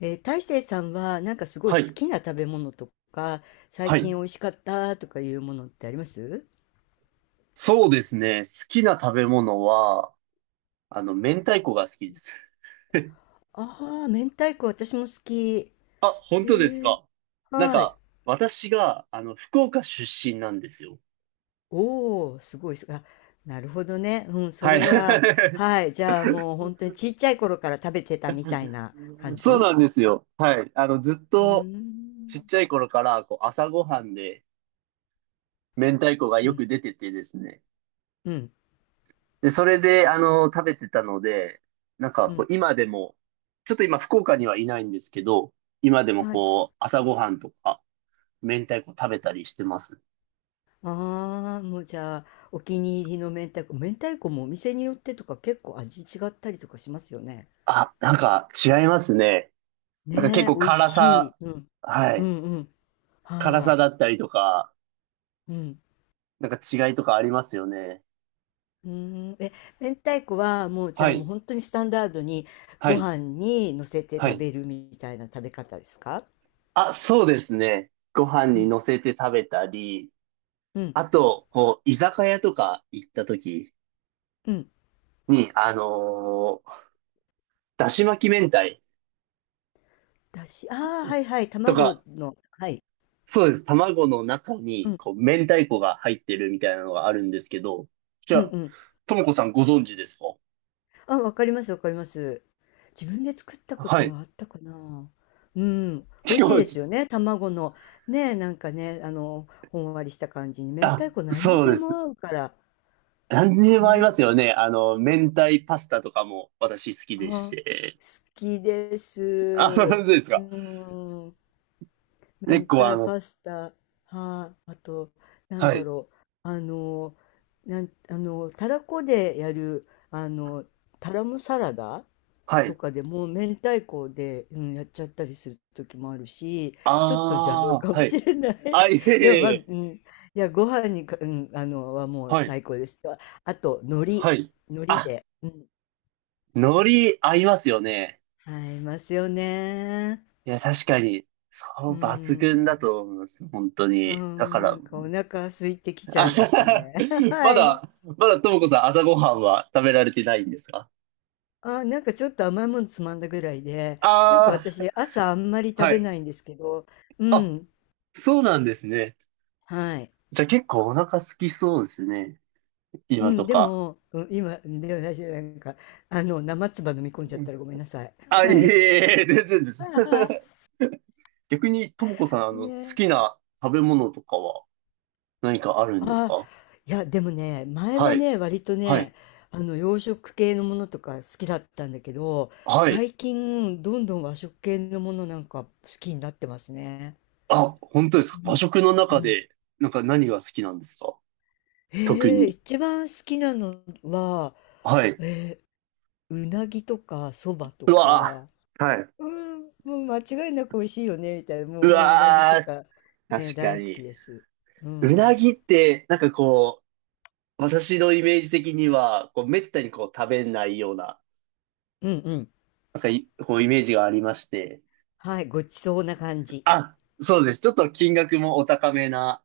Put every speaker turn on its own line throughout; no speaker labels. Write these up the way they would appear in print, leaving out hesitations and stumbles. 大成さんはすごい
は
好
い。
きな食べ物とか、最
はい。
近美味しかったとかいうものってあります
そうですね。好きな食べ物は、明太子が好きです。
ああ、ー、明太子私も好き。
あ、本当です
へえ、
か。なん
はい。
か、私が、福岡出身なんですよ。
おお、すごいす。あ、なるほどね。うん、そ
はい。
れは、はい。じゃあもう本当にちっちゃい頃から食べてたみたいな感
そうな
じ？
んですよ。はい。ずっ
う
と、
ー
ちっ
ん。
ちゃい頃から、こう、朝ごはんで、明太子が
う
よ
ん、
く出ててですね。
うん、
で、それで、食べてたので、なんか、
う
こう、
ん。
今でも、ちょっと今、福岡にはいないんですけど、今でも
はい。
こう、朝ごはんとか、明太子食べたりしてます。
ああ、もうじゃあ、お気に入りの明太子。明太子もお店によってとか結構味違ったりとかしますよね。
あ、なんか違いますね。なんか結
ねえ、
構
美味
辛
し
さ、
い。うん。
は
う
い。
んうん。
辛さ
は
だったりとか、
い。うん。
なんか違いとかありますよね。
うーん。え、明太子はもうじゃ
は
あもう
い。
本当にスタンダードに
は
ご
い。
飯に乗せて
は
食
い。
べるみたいな食べ方ですか？
あ、そうですね。ご飯
う
に
ん。
乗せて食べたり、
うん。
あと、こう、居酒屋とか行った時
うん。
に、だし巻き明太
だし、ああ、はいはい。
と
卵
か、
の。はい。
そうです。卵の中
う
に、
ん。
こう、明太子が入ってるみたいなのがあるんですけど、じゃ
うん
あ、
うん。
ともこさんご存知ですか。
あ、わかりますわかります。自分で作ったこ
は
と
い。
はあったかな。うん。美味
結
しい
構
です
ち、
よね、卵の。ねえ、ね、ほんわりした感じに。明太子何に
そう
で
で
も
す。
合うから。
何にでも合いま
ね、
すよね。明太パスタとかも私好き
あ、
でし
好
て。
きです。
あ、本当
う
ですか。
ーん、
結
明
構あ
太
の、
パスタ。はい、あと、なん
は
だ
い、
ろう。あの、あの、たらこでやる、タラムサラダ
は
と
い。
かでも、明太子で、うん、やっちゃったりする時もあるし、ちょっと邪道
あ
か
あ、
も
はい。
しれない。
あ、いえい
でも、
え
ま
い
あ、うん、
え。
いや、ご飯にか、うん、あの、はもう
はい、
最高です。あ、あと、海苔、
はい。
海苔
あ、
で、うん、
海苔合いますよね。
合いますよね。
いや、確かに、そ
う
う
ー
抜群
ん。
だと思います。本当
う
に。だか
ん、
ら、
お腹空いてきちゃ
あ
いま
は
す
は
ね。
ま
はい。
だ、まだともこさん朝ごはんは食べられてないんですか。
あ、ちょっと甘いものつまんだぐらいで、
あ
私朝あんまり
あー、
食
は
べ
い。
ないんですけど、う
あ、
ん、
そうなんですね。
はい。
じゃあ結構お腹空きそうですね。
う
今
ん、
と
で
か。
も、うん、今、でも私生唾飲み込んじゃっ
う
た
ん、
らごめんなさい。
あ、いえ
は
い
い。
えいえ、全然です。逆に、ともこさん、好
ね。
きな食べ物とかは何かあるんです
ああ、
か。
いや、でもね、前
は
は
い、
ね、割と
はい、
ね、洋食系のものとか好きだったんだけど、
はい。
最近、どんどん和食系のものなんか好きになってますね。
あ、本当ですか。
う
和
ん。
食の
う
中
ん。
で、なんか何が好きなんですか。特
へえ、
に。
一番好きなのは、
はい。
えうなぎとか、そばと
うわ
か、
ーはい。
うん、もう間違いなく美味しいよね、みたいな、も
う
う、もううなぎと
わ
か、
ー
ね、
確か
大好き
に。
です。う
うな
ん。
ぎって、なんかこう、私のイメージ的には、こう、めったにこう、食べないような、
うんうん。
なんかいこう、イメージがありまして。
はい、ごちそうな感じ。
あ、そうです。ちょっと金額もお高めな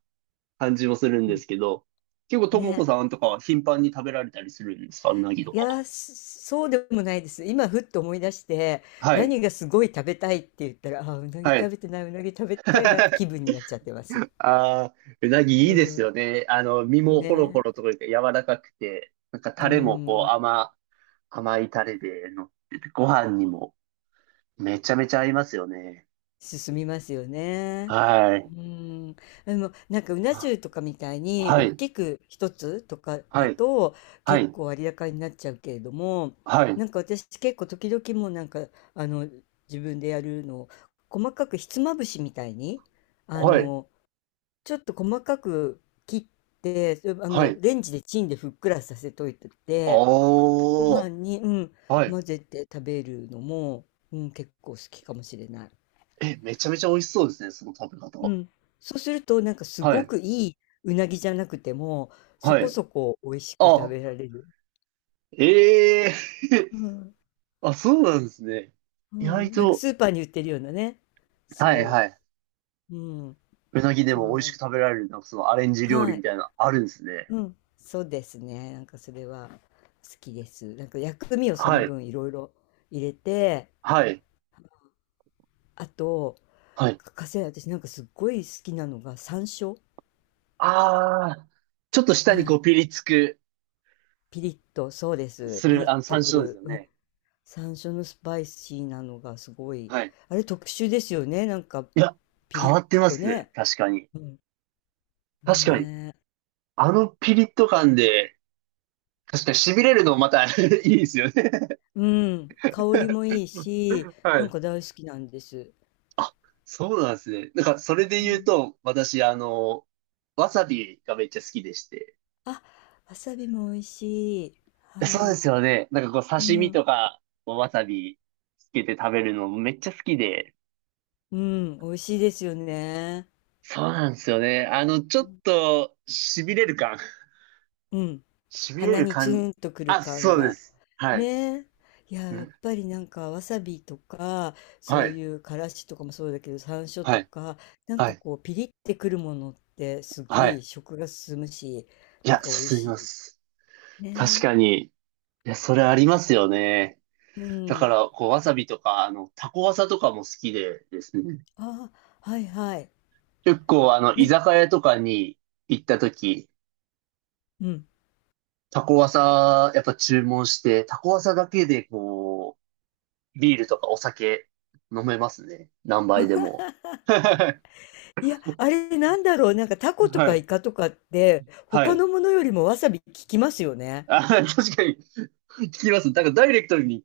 感じもするん
う
で
ん。
すけど、結構ともこ
ね。
さんとかは頻繁に食べられたりするんですか。うなぎと
い
か
や、
は。
ー、そうでもないです。今、ふっと思い出して、
はい。
何がすごい食べたいって言ったら、ああ、うなぎ
は
食
い。
べてない、うなぎ食べたいなって 気分になっちゃってます。
ああ、うなぎ
う
いいです
ん。
よね。身もホロホ
ね。
ロとか言って柔らかくて、なんか
う
タレもこう
ん。
甘いタレで乗ってて、ご飯にもめちゃめちゃ合いますよね。
進みますよね。
はい。
うん。でも、なんか、うな
あ
重とかみたいに、
は
大
い。
きく一つとか
は
だ
い。
と、
は
結
い。
構割高になっちゃうけれども、
はい。
なんか私、結構時々もうあの、自分でやるのを、細かくひつまぶしみたいに、あ
はい。
の、ちょっと細かく切って、それ
はい。
レンジでチンでふっくらさせといてて、ご
おー。
飯に、うん、
はい。
混ぜて食べるのも、うん、結構好きかもしれない。
え、めちゃめちゃ美味しそうですね、その食べ
う
方。
ん。そうすると、なんかす
は
ご
い。
くいいうなぎじゃなくても、そ
は
こ
い。
そこ美味しく食
あ、
べられる。
ええ
うん。
あ、そうなんですね。
う
意外
ん。なんか
と、
スーパーに売ってるようなね。
はい
そ
はい。
う。うん。
うなぎで
そ
も
ん
美味
な
し
の。
く食べられる、なんかそのアレンジ料理
は
み
い。
たいな、あるんですね。
うん、そうですね。なんかそれは好きです。なんか薬味をその
はい。
分いろいろ入れて、
はい。
あと、
はい。
欠かせない私なんかすっごい好きなのが山椒。
ああ、ちょっと舌に
は
こ
い。
うピリつく、
ピリッと、そうです。
す
ピリ
る、
ッ
山
とく
椒です
る。
よ
うん、
ね。
山椒のスパイシーなのがすごい。
はい。
あれ特殊ですよね。なんか
いや、
ピリ
変わって
ッ
ま
と
す。
ね。
確かに。
うん。
確かに。
ねえ。
あのピリッと感で、確かに痺れるのまた いいですよね。
うん。香りもいいし、
は
なん
い。
か大好きなんです。
あ、そうなんですね。なんか、それで
う
言う
ん、
と、私、わさびがめっちゃ好きでして。
あ、わさびも美味しい。
そうで
は
す
い。
よね。なんかこう、
う
刺身
ん、
とか、わさびつけて食べるのめっちゃ好きで。
うん、美味しいですよね。
そうなんですよね。ちょっと、痺れる感。
うん、
痺れ
鼻
る
にツ
感。
ーンとくる
あ、
感
そうで
が。
す。はい。
ねえ。いや、やっ
ん
ぱりなんかわさびとか、
は
そう
い。
いうからしとかもそうだけど、山椒
は
と
い。
か、なん
は
か
い。
こう、ピリってくるものってす
は
ごい
い。
食が進むし、
い
なん
や、
か美味
進みま
し
す。
い。
確
ね
かに。いや、それありますよね。
え。う
だか
ん。
ら、こう、わさびとか、タコわさとかも好きでですね。
ああ、はいはい。
結構、居
な、
酒屋とかに行った時、
うん。
タコワサ、やっぱ注文して、タコワサだけで、こう、ビールとかお酒飲めますね。何杯でも。
いや、あれなんだろう、なんかタコと
は
か
い。
イカとかって、
は
他
い。
のものよりもわさび効きますよね。
あ、確かに、聞きます。なんかダイレクトに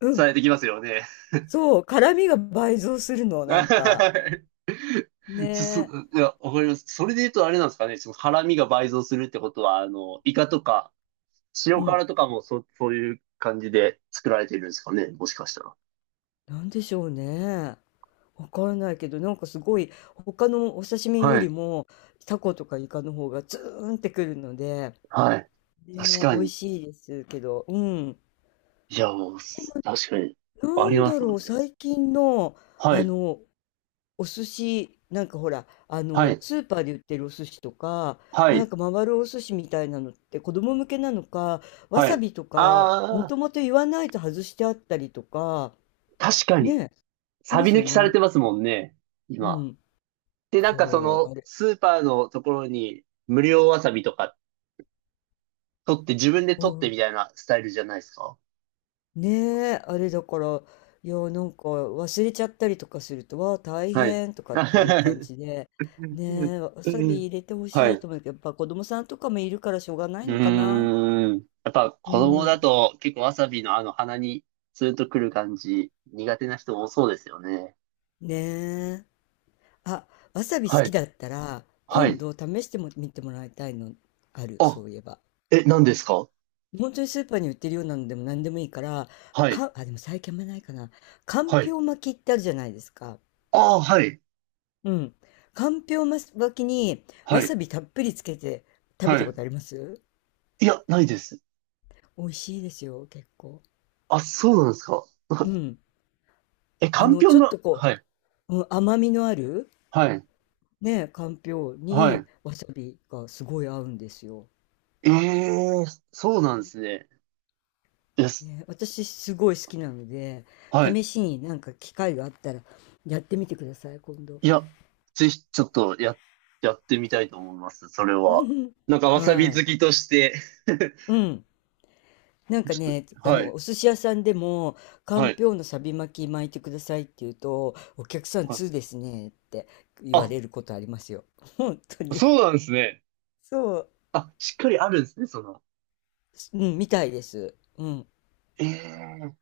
う
さ
ん、
れてきますよね。
そう、辛みが倍増するの、なんか。ね
ちょそそ
え。
いや、わかります。それで言うとあれなんですかね。その辛味が倍増するってことは、イカとか、
う
塩
ん。
辛とかもそういう感じで作られてるんですかね。もしかしたら。
なんでしょうね。わからないけど、なんかすごい、他のお刺身よ
は
り
い。
も、タコとかイカの方がツーンってくるので、
はい。確
ねえ、
か
美味
に。
しいですけど、うん。
いや、もう、確かに。あ
な
り
ん
ま
だ
すもん
ろう、
ね。
最近の、
は
あ
い。
の、お寿司、なんかほら、
はい。
スーパーで売ってるお寿司とか、
は
なん
い。
か回るお寿司みたいなのって子供向けなのか、わ
は
さ
い。
びとか、も
あ
ともと言わないと外してあったりとか、
ー確かに。
ねえ、し
サ
ま
ビ
す
抜
よ
きされ
ね。
てますもんね。
う
今。
ん。
で、なんかそ
そう、
の、
あれ。
スーパーのところに、無料わさびとか、取って、自分で
う
取って
ん。
みたいなスタイルじゃないですか。
ねえ、あれだから、いや、なんか忘れちゃったりとかすると、わあ、大
はい。
変と かっていう感
は
じで、ねえ、わさび入れてほ
い。
しい
う
と思うけど、やっぱ子供さんとかもいるからしょうがないのかな。
ーん。やっぱ
う
子供だ
ん。
と結構わさびのあの鼻にツーンとくる感じ苦手な人多そうですよね。
ねえ。あ、わさび好
は
き
い。
だったら、
は
今
い。
度試しても見てもらいたいのある、そ
あ、
ういえば。
え、何ですか。
本当にスーパーに売ってるようなのでも何でもいいから、
はい。
か、あ、でも最近あんまないかな。かん
は
ぴ
い。
ょう巻きってあるじゃないですか。
ああ、はい。
うん。かんぴょう巻きに
は
わさ
い。
びたっぷりつけて食べ
は
たこ
い。
とあります？
いや、ないです。
美味しいですよ、結構。
あ、そうなんですか。
うん。
え、かんぴょん
ちょっ
が、
とこ
はい。
う、うん、甘みのある、
はい。
ね、かんぴょう
はい。
にわさびがすごい合うんですよ。
ええ、そうなんですね。です。
ね、私すごい好きなので、
はい。
試しになんか機会があったらやってみてください、今度。
いや、ぜひ、ちょっと、や、やってみたいと思います。それは。なんか、わさび
は
好
い。
きとして。
うん。なん か
ちょっ
ね、
と、はい。
お寿司屋さんでも、か
は
ん
い。
ぴょうのサビ巻き巻いてくださいって言うと、お客さん
はい。
通ですねって言わ
あ、
れることありますよ。本当に。
そうなんですね。
そう。
あ、しっかりあるんですね、その。
うん、みたいです。うん。
ええ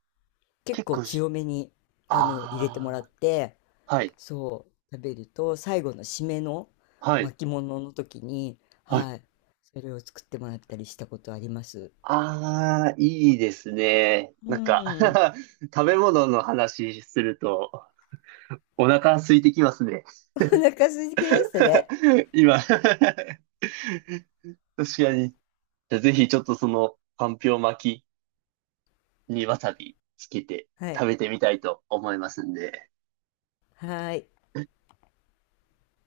結
結
構
構し、
強めに、入れてもらっ
あ
て、
あ、はい。
そう、食べると、最後の締めの
はい。
巻物の時に、
あ、
はい、それを作ってもらったりしたことあります。
ああ、いいですね。
う
なんか
ん。
食べ物の話すると、お腹空いてきますね。
お腹空いてきましたね。
今 確かに。じゃあぜひちょっとその、かんぴょう巻きにわさびつけて
はい。
食べてみたいと思いますんで。
はーい。